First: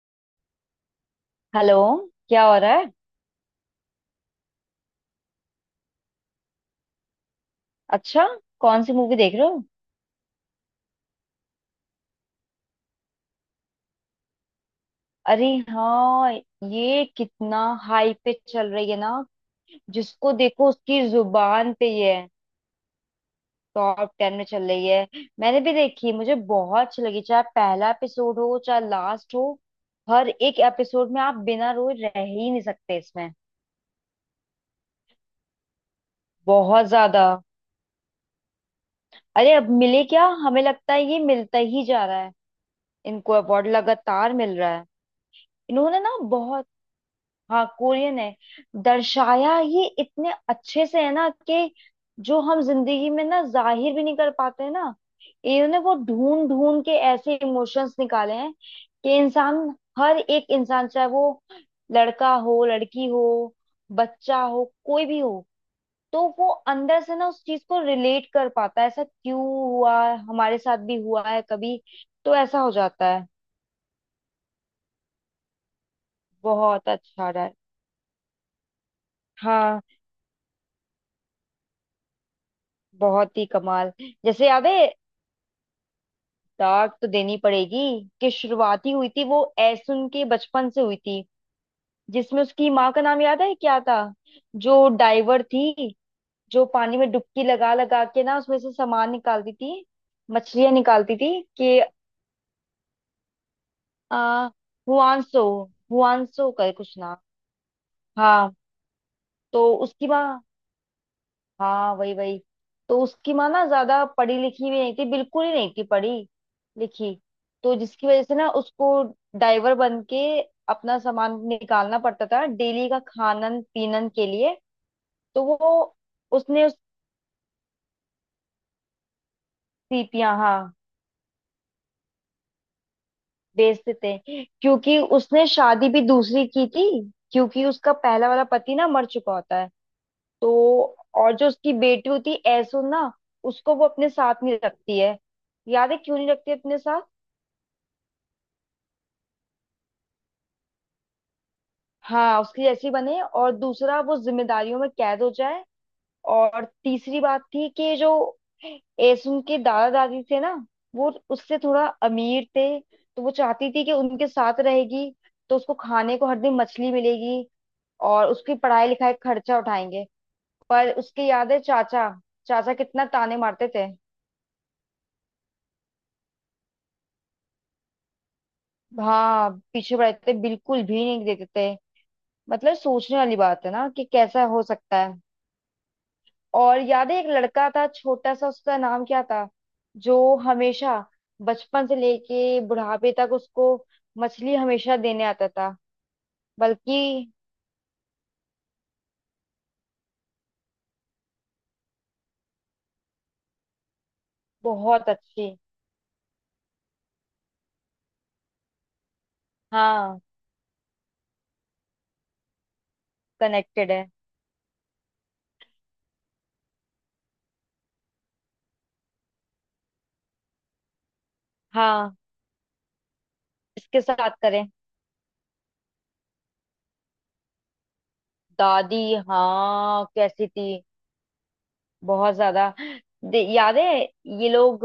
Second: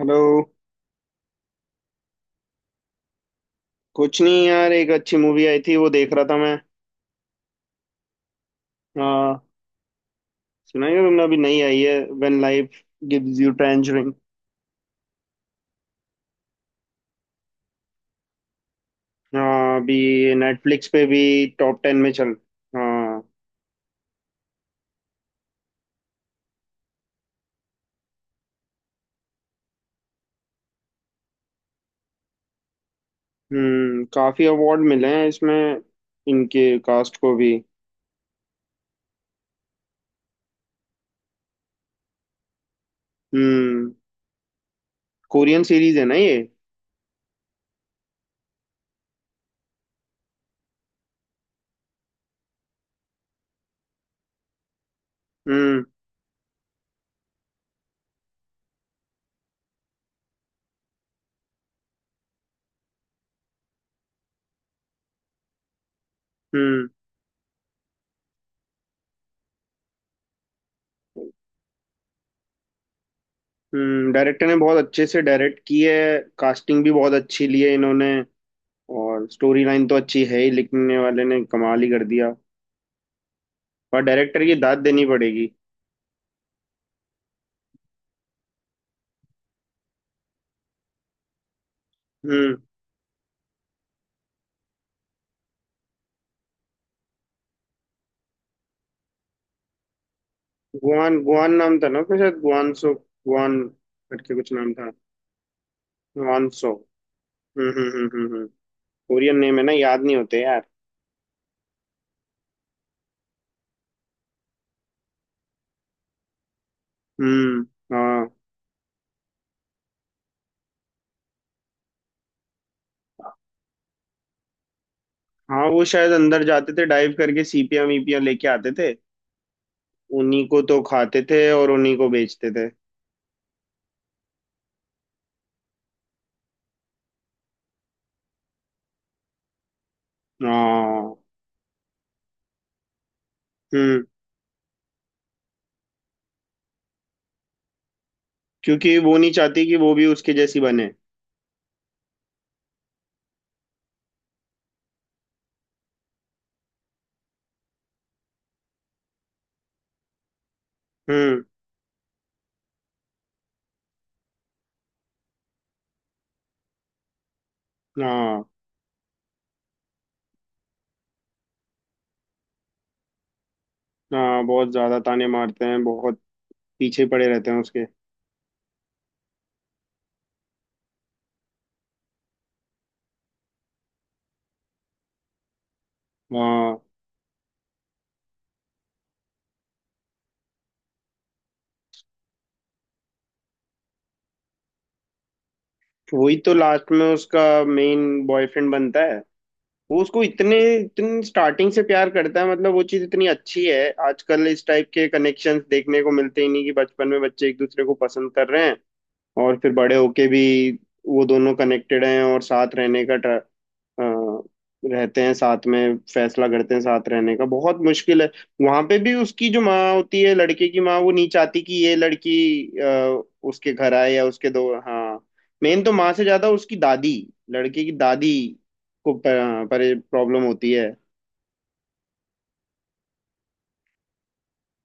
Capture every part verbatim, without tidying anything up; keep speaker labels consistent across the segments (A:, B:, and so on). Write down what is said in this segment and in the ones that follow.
A: Hello.
B: Hello. क्या हो रहा है?
A: कुछ नहीं यार, एक अच्छी मूवी आई थी वो देख रहा था मैं।
B: अच्छा, कौन सी मूवी देख
A: हाँ,
B: रहे हो?
A: सुना है तुमने? अभी नई आई है when life gives you tangerine.
B: अरे हाँ, ये कितना हाई पे चल रही है ना।
A: हाँ
B: जिसको
A: अभी।
B: देखो
A: नेटफ्लिक्स पे
B: उसकी
A: भी
B: जुबान
A: टॉप
B: पे
A: टेन में
B: ये है।
A: चल। हाँ।
B: टॉप टेन में चल रही है। मैंने भी देखी, मुझे बहुत अच्छी लगी, चाहे पहला एपिसोड हो चाहे लास्ट हो। हर एक एपिसोड में आप बिना रोए रह ही नहीं सकते इसमें।
A: हम्म, काफी अवार्ड मिले हैं इसमें, इनके
B: बहुत
A: कास्ट
B: ज्यादा।
A: को भी।
B: अरे अब मिले क्या, हमें लगता है ये मिलता ही जा रहा है। इनको अवार्ड
A: हम्म,
B: लगातार मिल रहा है।
A: कोरियन सीरीज
B: इन्होंने
A: है
B: ना
A: ना ये?
B: बहुत। हाँ, कोरियन है। दर्शाया ये इतने अच्छे से है ना कि जो हम जिंदगी में ना जाहिर भी नहीं कर पाते हैं ना, इन्होंने
A: हम्म
B: वो ढूंढ ढूंढ के ऐसे इमोशंस निकाले हैं कि इंसान, हर एक इंसान, चाहे वो लड़का हो, लड़की हो, बच्चा हो, कोई भी हो, तो वो
A: हम्म
B: अंदर से ना उस चीज को रिलेट कर पाता है ऐसा क्यों हुआ, हमारे साथ भी हुआ है कभी। तो ऐसा हो जाता है।
A: हम्म। डायरेक्टर ने बहुत अच्छे से डायरेक्ट की है, कास्टिंग
B: बहुत
A: भी बहुत
B: अच्छा रहा
A: अच्छी
B: है।
A: ली है इन्होंने। और स्टोरी
B: हाँ,
A: लाइन तो अच्छी है ही, लिखने वाले ने कमाल ही कर दिया।
B: बहुत ही कमाल।
A: और डायरेक्टर
B: जैसे
A: की
B: याद है,
A: दाद देनी पड़ेगी।
B: दाग तो देनी पड़ेगी कि शुरुआती हुई थी वो ऐसुन उनके बचपन से हुई थी। जिसमें
A: हम्म।
B: उसकी माँ का नाम याद है क्या था? जो डाइवर थी, जो पानी में डुबकी लगा लगा के ना उसमें से सामान निकालती थी, मछलियां
A: गुआन
B: निकालती थी
A: गुआन नाम
B: कि
A: था ना उसका, शायद गुआनसो। गुआन
B: आ
A: करके कुछ नाम था।
B: हुआंसो, हुआंसो
A: गुआनसो।
B: का कुछ
A: हम्म
B: नाम।
A: हम्म हम्म हम्म हम्म।
B: हाँ,
A: कोरियन नेम है ना,
B: तो
A: याद
B: उसकी
A: नहीं होते
B: माँ।
A: यार।
B: हाँ, वही वही। तो उसकी माँ ना ज्यादा पढ़ी लिखी भी नहीं थी, बिल्कुल ही नहीं थी पढ़ी लिखी।
A: हम्म।
B: तो जिसकी वजह
A: हाँ।
B: से ना उसको ड्राइवर बन के अपना सामान निकालना पड़ता था डेली का खानन पीनन के लिए। तो
A: हाँ वो
B: वो
A: शायद अंदर
B: उसने
A: जाते
B: उस
A: थे, डाइव करके सीपियां वीपियां लेके आते थे।
B: सीपियां
A: उन्हीं
B: हाँ
A: को तो खाते थे और उन्हीं को बेचते थे।
B: बेचते थे क्योंकि उसने शादी भी दूसरी की थी, क्योंकि उसका पहला वाला पति ना मर चुका होता है। तो,
A: हाँ।
B: और जो उसकी बेटी होती है ऐसो ना, उसको वो
A: हम्म।
B: अपने साथ नहीं रखती है। याद है क्यों नहीं रखती अपने साथ?
A: क्योंकि वो नहीं चाहती कि वो भी उसके जैसी बने।
B: हाँ, उसकी जैसी बने, और दूसरा वो जिम्मेदारियों में कैद हो जाए। और तीसरी बात थी कि जो एसुन के दादा दादी थे ना, वो
A: हम्म।
B: उससे थोड़ा अमीर थे, तो वो चाहती थी कि उनके साथ रहेगी तो उसको खाने को हर दिन मछली मिलेगी और
A: हाँ।
B: उसकी पढ़ाई लिखाई का खर्चा उठाएंगे। पर उसके याद है चाचा, चाचा कितना ताने मारते थे।
A: हाँ बहुत ज्यादा ताने मारते हैं, बहुत पीछे पड़े रहते हैं उसके।
B: हाँ, पीछे पड़े थे, बिल्कुल भी नहीं देते थे। मतलब सोचने वाली बात है ना कि कैसा हो सकता है। और
A: हाँ।
B: याद है एक लड़का था छोटा सा, उसका नाम क्या था, जो हमेशा बचपन से लेके बुढ़ापे तक उसको मछली हमेशा देने आता था।
A: वही तो लास्ट
B: बल्कि
A: में उसका मेन बॉयफ्रेंड बनता है। वो उसको इतने इतने स्टार्टिंग से प्यार करता है, मतलब वो चीज इतनी अच्छी है। आजकल इस टाइप के
B: बहुत अच्छी।
A: कनेक्शंस देखने को मिलते ही नहीं कि बचपन में बच्चे एक दूसरे को पसंद कर रहे हैं। और फिर बड़े
B: हाँ,
A: होके भी वो दोनों कनेक्टेड हैं और साथ रहने का ट्र-
B: कनेक्टेड
A: अ,
B: है।
A: रहते हैं साथ में, फैसला करते हैं साथ रहने का, बहुत मुश्किल है। वहां पे भी उसकी जो माँ होती है, लड़के की माँ वो नहीं चाहती कि ये
B: हाँ,
A: लड़की अ, उसके घर
B: इसके
A: आए या
B: साथ
A: उसके। दो
B: करें।
A: हाँ। मेन तो माँ से ज्यादा उसकी दादी, लड़के की दादी
B: दादी,
A: को पर, पर
B: हाँ,
A: प्रॉब्लम
B: कैसी
A: होती
B: थी?
A: है।
B: बहुत ज्यादा। दे- याद है, ये लोग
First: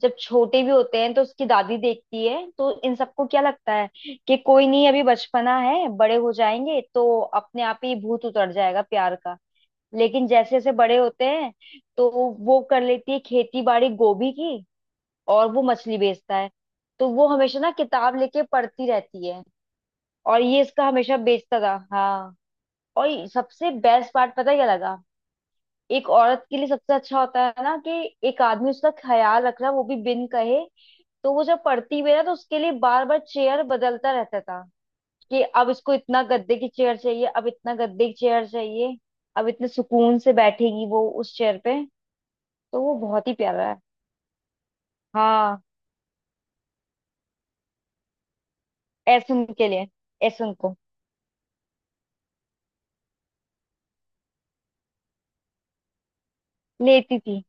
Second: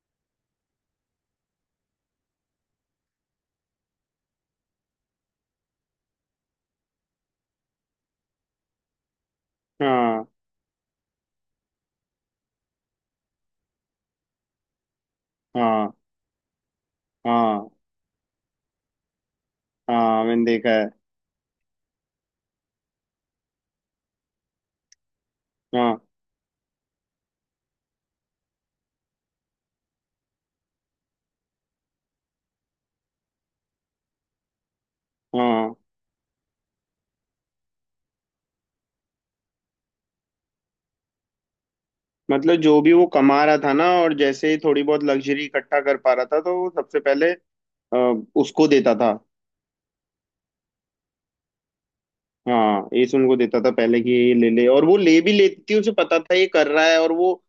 B: जब छोटे भी होते हैं तो उसकी दादी देखती है तो इन सबको क्या लगता है कि कोई नहीं, अभी बचपना है, बड़े हो जाएंगे तो अपने आप ही भूत उतर जाएगा प्यार का।
A: हाँ
B: लेकिन जैसे जैसे बड़े होते हैं तो वो कर लेती है खेती बाड़ी गोभी की, और वो
A: हाँ
B: मछली बेचता है। तो वो हमेशा
A: हाँ
B: ना किताब लेके पढ़ती रहती है।
A: हाँ।
B: और
A: मैंने
B: ये
A: देखा है।
B: इसका हमेशा बेचता था, हाँ। और सबसे बेस्ट पार्ट पता है क्या लगा?
A: हाँ
B: एक औरत के लिए सबसे अच्छा होता है ना कि एक आदमी उसका ख्याल रख रहा है, वो भी बिन कहे। तो वो जब पढ़ती भी है ना, तो उसके लिए बार बार चेयर बदलता रहता था कि अब
A: हाँ।
B: इसको इतना गद्दे की चेयर चाहिए, अब इतना गद्दे की चेयर चाहिए, अब इतने सुकून से बैठेगी वो उस चेयर पे।
A: मतलब जो
B: तो
A: भी
B: वो
A: वो
B: बहुत ही
A: कमा रहा
B: प्यारा
A: था
B: है।
A: ना, और जैसे ही थोड़ी बहुत लग्जरी
B: हाँ,
A: इकट्ठा कर पा रहा था तो वो सबसे पहले अ, उसको देता था।
B: ऐसुन के लिए, ऐसुन को।
A: हाँ एस उनको देता था पहले कि ये ले ले, और वो ले भी लेती थी, उसे पता था ये कर रहा है। और
B: लेती
A: वो
B: थी।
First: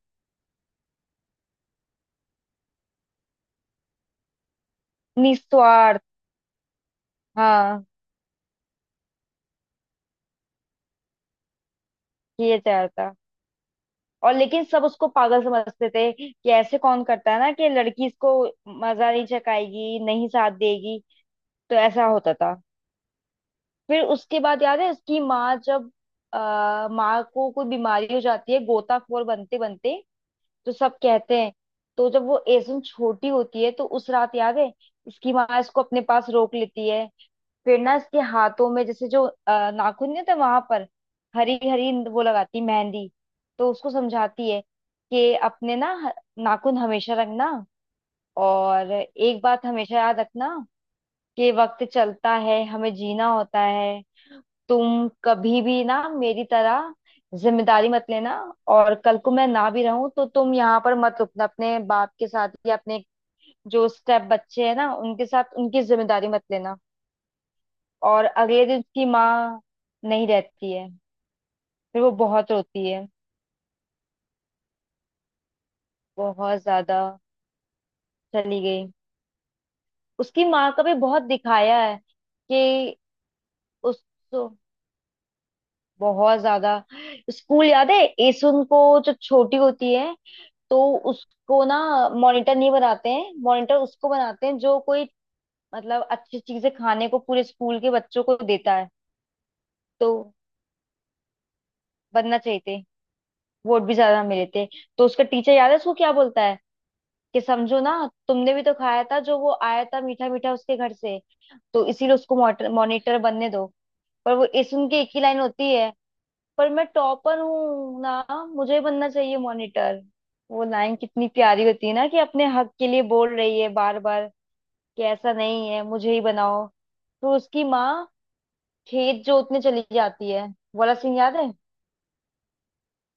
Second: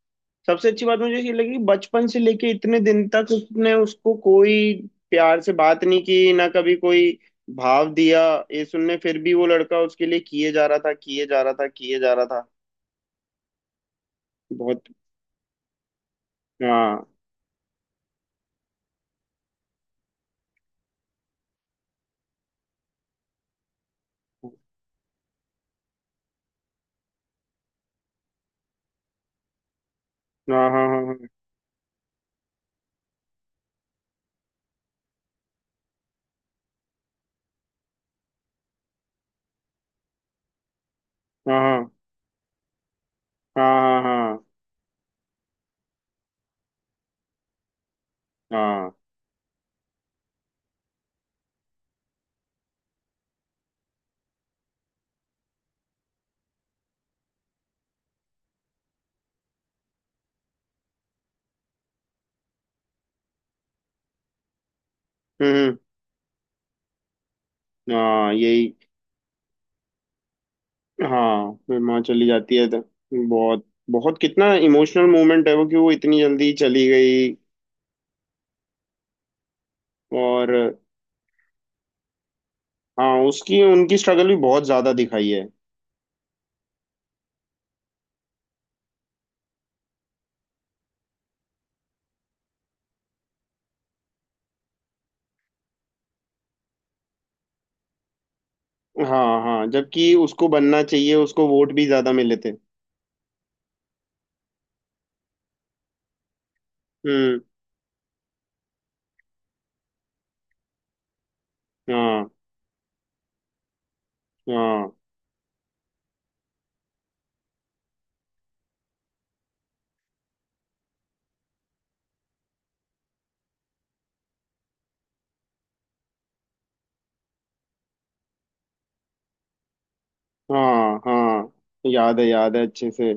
A: सबसे अच्छी बात मुझे ये लगी, बचपन से लेके इतने दिन तक उसने उसको कोई प्यार से बात नहीं
B: निस्वार्थ,
A: की ना, कभी कोई
B: हाँ।
A: भाव दिया। ये सुनने फिर भी वो लड़का उसके लिए किए जा रहा था, किए जा रहा था, किए जा रहा था।
B: ये चाहता, और लेकिन सब
A: बहुत।
B: उसको पागल समझते थे कि ऐसे कौन
A: हाँ
B: करता है ना, कि लड़की इसको मजा नहीं चखाएगी, नहीं साथ देगी। तो ऐसा होता था। फिर उसके बाद याद है, उसकी माँ जब, आ, माँ को कोई बीमारी हो जाती है गोताखोर बनते बनते।
A: हाँ
B: तो
A: हाँ
B: सब
A: हाँ
B: कहते हैं, तो जब वो एसुन छोटी होती है, तो उस रात याद है, इसकी माँ इसको अपने पास रोक लेती है। फिर ना इसके हाथों में, जैसे जो अ, नाखून नहीं होते वहां पर, हरी
A: हाँ हाँ
B: हरी वो लगाती मेहंदी। तो उसको
A: हाँ हाँ हाँ
B: समझाती है कि अपने ना ह- नाखून हमेशा रखना।
A: हाँ
B: और
A: हाँ।
B: एक बात हमेशा याद रखना, कि वक्त चलता है, हमें जीना होता है। तुम कभी भी ना मेरी तरह जिम्मेदारी मत लेना। और कल को मैं ना भी रहूं तो तुम यहाँ पर मत रुकना अपने बाप के साथ, या अपने जो स्टेप बच्चे हैं ना उनके साथ,
A: हम्म।
B: उनकी जिम्मेदारी मत लेना। और
A: हाँ,
B: अगले
A: यही।
B: दिन उसकी माँ नहीं रहती है।
A: हाँ फिर माँ
B: फिर वो
A: चली
B: बहुत
A: जाती है तो
B: रोती है।
A: बहुत, बहुत कितना इमोशनल मोमेंट है वो, कि वो इतनी जल्दी
B: बहुत
A: चली
B: ज्यादा
A: गई।
B: चली गई। उसकी माँ
A: और
B: का भी बहुत दिखाया है कि
A: हाँ उसकी उनकी
B: उस,
A: स्ट्रगल भी
B: तो
A: बहुत ज्यादा दिखाई है।
B: बहुत ज्यादा। स्कूल याद है, एसुन को जो छोटी होती है, तो उसको ना मॉनिटर नहीं बनाते हैं। मॉनिटर उसको बनाते हैं जो कोई, मतलब अच्छी चीजें खाने को पूरे स्कूल के बच्चों को देता है।
A: हाँ हाँ
B: तो
A: जबकि उसको बनना चाहिए, उसको वोट भी ज्यादा मिले
B: बनना
A: थे।
B: चाहिए थे, वोट भी ज्यादा मिले थे। तो उसका टीचर याद है उसको क्या बोलता है कि
A: हम्म।
B: समझो ना, तुमने भी तो खाया था जो वो आया था मीठा मीठा उसके घर से, तो इसीलिए
A: हाँ
B: उसको मॉनिटर बनने दो। पर वो इस
A: हाँ
B: उनकी एक ही लाइन होती है, पर मैं टॉपर हूँ ना, मुझे बनना चाहिए मॉनिटर। वो लाइन कितनी प्यारी होती है ना कि अपने हक के लिए बोल रही है बार बार कि ऐसा नहीं है, मुझे ही बनाओ। तो उसकी माँ खेत जोतने चली जाती है वाला
A: हाँ
B: सीन याद है।
A: हाँ याद है, याद है अच्छे से।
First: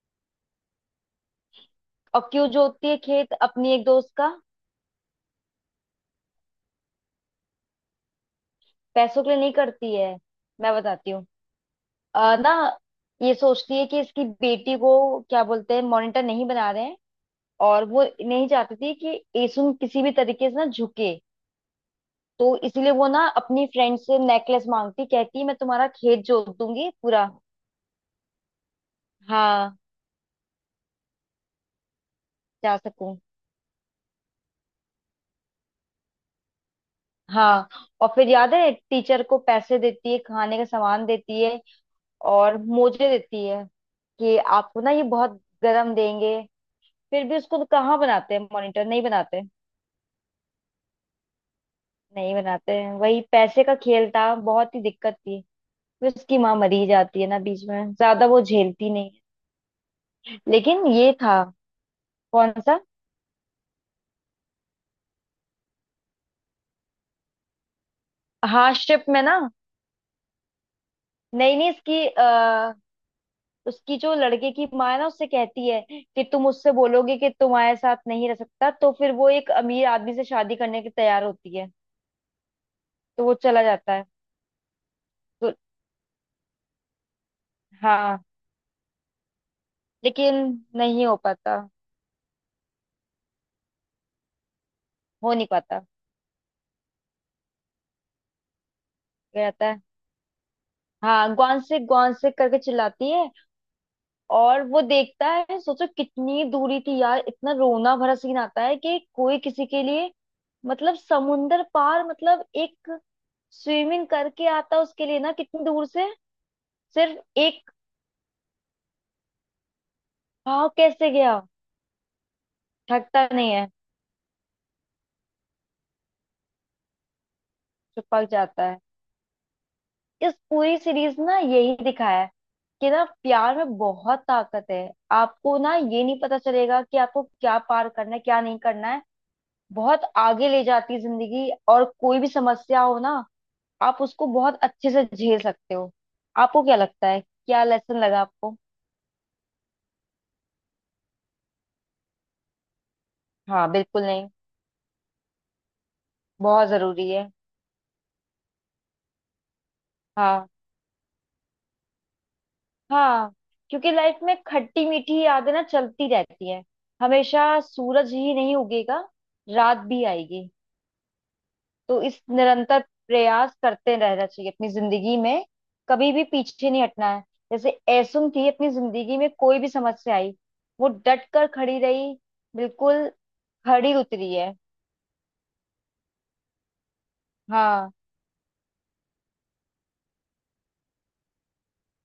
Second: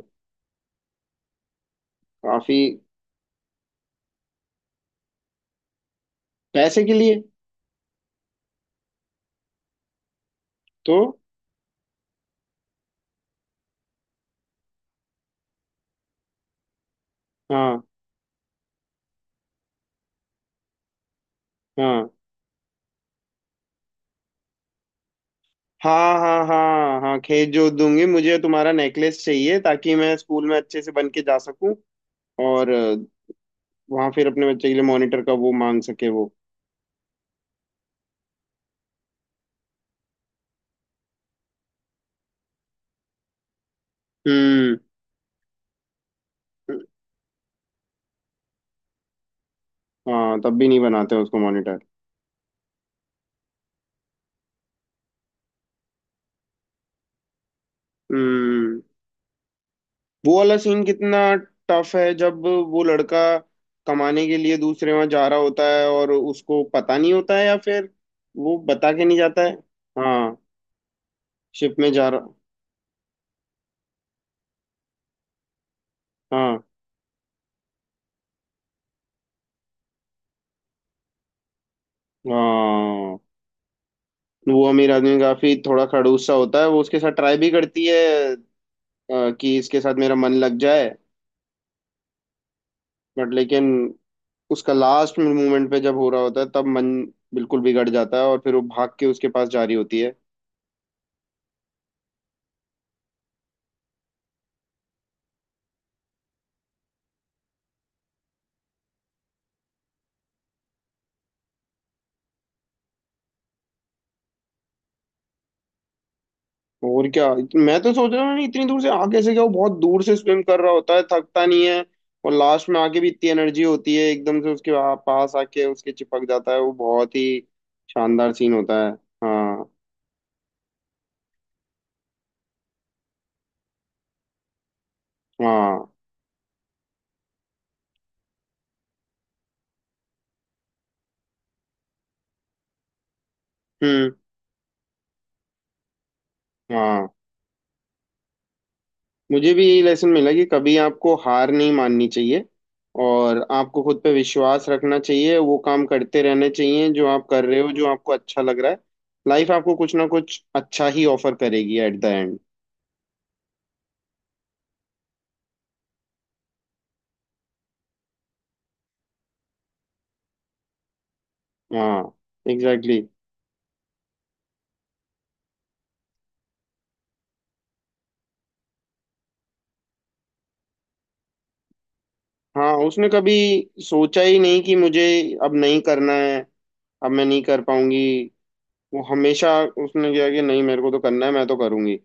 B: और क्यों
A: काफी।
B: जोतती है खेत अपनी एक दोस्त का?
A: पैसे के लिए।
B: पैसों के लिए नहीं करती है, मैं
A: तो
B: बताती हूँ। अ, ना ये सोचती है कि इसकी बेटी को क्या बोलते हैं, मॉनिटर नहीं बना रहे हैं।
A: हाँ
B: और वो नहीं चाहती थी कि एसुन किसी भी तरीके से ना झुके।
A: हाँ
B: तो इसीलिए वो ना अपनी फ्रेंड से नेकलेस मांगती, कहती मैं तुम्हारा
A: हाँ
B: खेत
A: हाँ
B: जोत दूंगी
A: हाँ हाँ
B: पूरा।
A: खेत जोत दूंगी, मुझे तुम्हारा नेकलेस चाहिए
B: हाँ,
A: ताकि मैं स्कूल में अच्छे से बन के जा सकूं। और
B: जा सकूं।
A: वहां फिर अपने बच्चे के लिए मॉनिटर का वो मांग सके वो।
B: हाँ, और फिर याद है टीचर को पैसे देती है, खाने का सामान देती है, और मोजे देती है, कि
A: हम्म।
B: आपको ना ये बहुत गरम देंगे। फिर भी उसको तो कहाँ बनाते हैं, मॉनिटर नहीं बनाते।
A: हाँ तब भी नहीं बनाते उसको मॉनिटर।
B: नहीं बनाते हैं, वही पैसे का खेल था, बहुत ही दिक्कत थी। फिर उसकी माँ मरी जाती है ना, बीच में ज्यादा वो
A: हम्म।
B: झेलती नहीं
A: वो
B: है।
A: वाला सीन
B: लेकिन ये
A: कितना
B: था।
A: टफ है, जब
B: कौन सा?
A: वो लड़का कमाने के लिए दूसरे वहां जा रहा होता है और उसको पता नहीं होता है, या फिर वो बता के
B: हार्डशिप
A: नहीं
B: में ना।
A: जाता है। हाँ
B: नहीं नहीं,
A: शिप में
B: इसकी
A: जा रहा।
B: आ, उसकी जो लड़के की माँ है ना, उससे कहती है कि तुम
A: हाँ।
B: उससे बोलोगे कि तुम्हारे साथ नहीं रह सकता, तो फिर वो एक अमीर आदमी से शादी करने के तैयार होती है।
A: हाँ
B: तो वो चला जाता है।
A: वो अमीर आदमी
B: तो
A: काफी थोड़ा खड़ूस सा होता है, वो उसके साथ ट्राई भी करती है
B: हाँ,
A: अ, कि इसके साथ मेरा मन
B: लेकिन
A: लग जाए।
B: नहीं हो पाता।
A: बट लेकिन उसका लास्ट
B: हो नहीं
A: मोमेंट पे
B: पाता।
A: जब हो रहा होता है तब मन बिल्कुल बिगड़ जाता है, और फिर वो भाग के उसके पास जा
B: कहता
A: रही
B: है,
A: होती है।
B: हाँ, ग्वान से ग्वान से करके चिल्लाती है। और वो देखता है, सोचो कितनी दूरी थी यार, इतना रोना भरा सीन आता है कि कोई किसी के लिए, मतलब समुंदर पार, मतलब एक स्विमिंग करके आता उसके लिए ना, कितनी दूर से,
A: और
B: सिर्फ
A: क्या,
B: एक
A: मैं तो सोच रहा हूँ, नहीं, इतनी दूर से आगे से क्या, वो बहुत दूर से स्विम कर
B: भाव
A: रहा होता है,
B: कैसे गया।
A: थकता नहीं है? और लास्ट में आके भी
B: थकता
A: इतनी
B: नहीं
A: एनर्जी
B: है,
A: होती है, एकदम से उसके वहाँ पास आके उसके चिपक जाता है, वो बहुत ही
B: चिपक
A: शानदार सीन
B: जाता है।
A: होता है। हाँ
B: इस पूरी सीरीज ना यही दिखाया है कि ना प्यार में बहुत ताकत है। आपको ना
A: हाँ।
B: ये नहीं पता चलेगा कि आपको क्या पार करना है, क्या नहीं करना है। बहुत आगे ले जाती है जिंदगी, और कोई भी समस्या हो ना, आप
A: हम्म।
B: उसको बहुत अच्छे से झेल सकते हो। आपको क्या लगता
A: हाँ
B: है, क्या लेसन लगा आपको?
A: मुझे भी यही लेसन मिला कि कभी आपको हार नहीं माननी चाहिए, और
B: हाँ,
A: आपको खुद
B: बिल्कुल
A: पे
B: नहीं।
A: विश्वास रखना चाहिए, वो काम करते रहने
B: बहुत
A: चाहिए जो
B: जरूरी
A: आप
B: है।
A: कर रहे हो, जो आपको अच्छा लग रहा है। लाइफ आपको कुछ ना कुछ
B: हाँ,
A: अच्छा ही ऑफर करेगी एट द एंड।
B: हाँ। क्योंकि लाइफ में खट्टी मीठी यादें ना चलती रहती हैं। हमेशा सूरज ही नहीं उगेगा, रात भी आएगी। तो
A: हाँ,
B: इस निरंतर
A: एग्जैक्टली exactly।
B: प्रयास करते रहना चाहिए अपनी जिंदगी में, कभी भी पीछे नहीं हटना है। जैसे ऐसुम थी अपनी जिंदगी में, कोई भी समस्या आई, वो डट कर खड़ी रही।
A: हाँ उसने
B: बिल्कुल
A: कभी
B: खड़ी
A: सोचा
B: उतरी
A: ही
B: है।
A: नहीं कि मुझे अब नहीं करना है, अब मैं नहीं कर
B: हाँ,
A: पाऊंगी। वो हमेशा उसने किया कि नहीं, मेरे को तो करना है, मैं तो करूंगी।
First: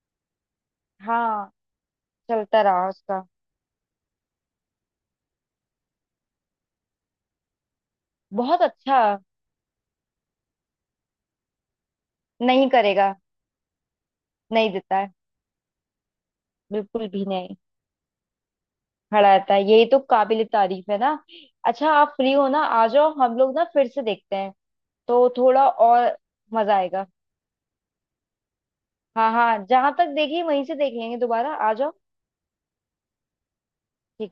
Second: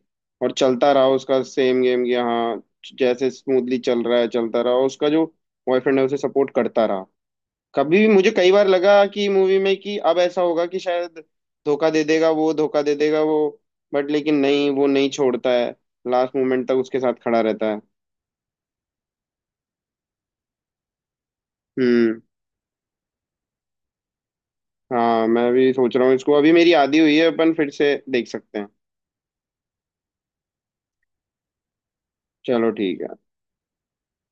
A: और चलता रहा उसका
B: हाँ।
A: सेम गेम कि हाँ
B: चलता रहा उसका।
A: जैसे स्मूथली चल रहा है, चलता रहा उसका, जो बॉयफ्रेंड है उसे सपोर्ट करता रहा। कभी भी मुझे कई
B: बहुत
A: बार
B: अच्छा।
A: लगा कि मूवी में कि अब ऐसा होगा कि शायद धोखा दे देगा वो,
B: नहीं
A: धोखा दे
B: करेगा,
A: देगा वो, बट लेकिन
B: नहीं
A: नहीं, वो
B: देता
A: नहीं
B: है।
A: छोड़ता है, लास्ट मोमेंट तक उसके
B: बिल्कुल
A: साथ
B: भी
A: खड़ा
B: नहीं।
A: रहता है।
B: खड़ा रहता है, यही तो काबिल तारीफ है ना। अच्छा, आप
A: हम्म।
B: फ्री हो ना, आ जाओ, हम लोग ना फिर से देखते हैं।
A: हाँ
B: तो
A: मैं
B: थोड़ा
A: भी सोच रहा हूँ
B: और
A: इसको, अभी मेरी
B: मजा
A: आदी
B: आएगा।
A: हुई है, अपन फिर से देख सकते हैं।
B: हाँ हाँ, जहां तक देखी वहीं से देख लेंगे, दोबारा आ जाओ।
A: चलो ठीक है।
B: ठीक है।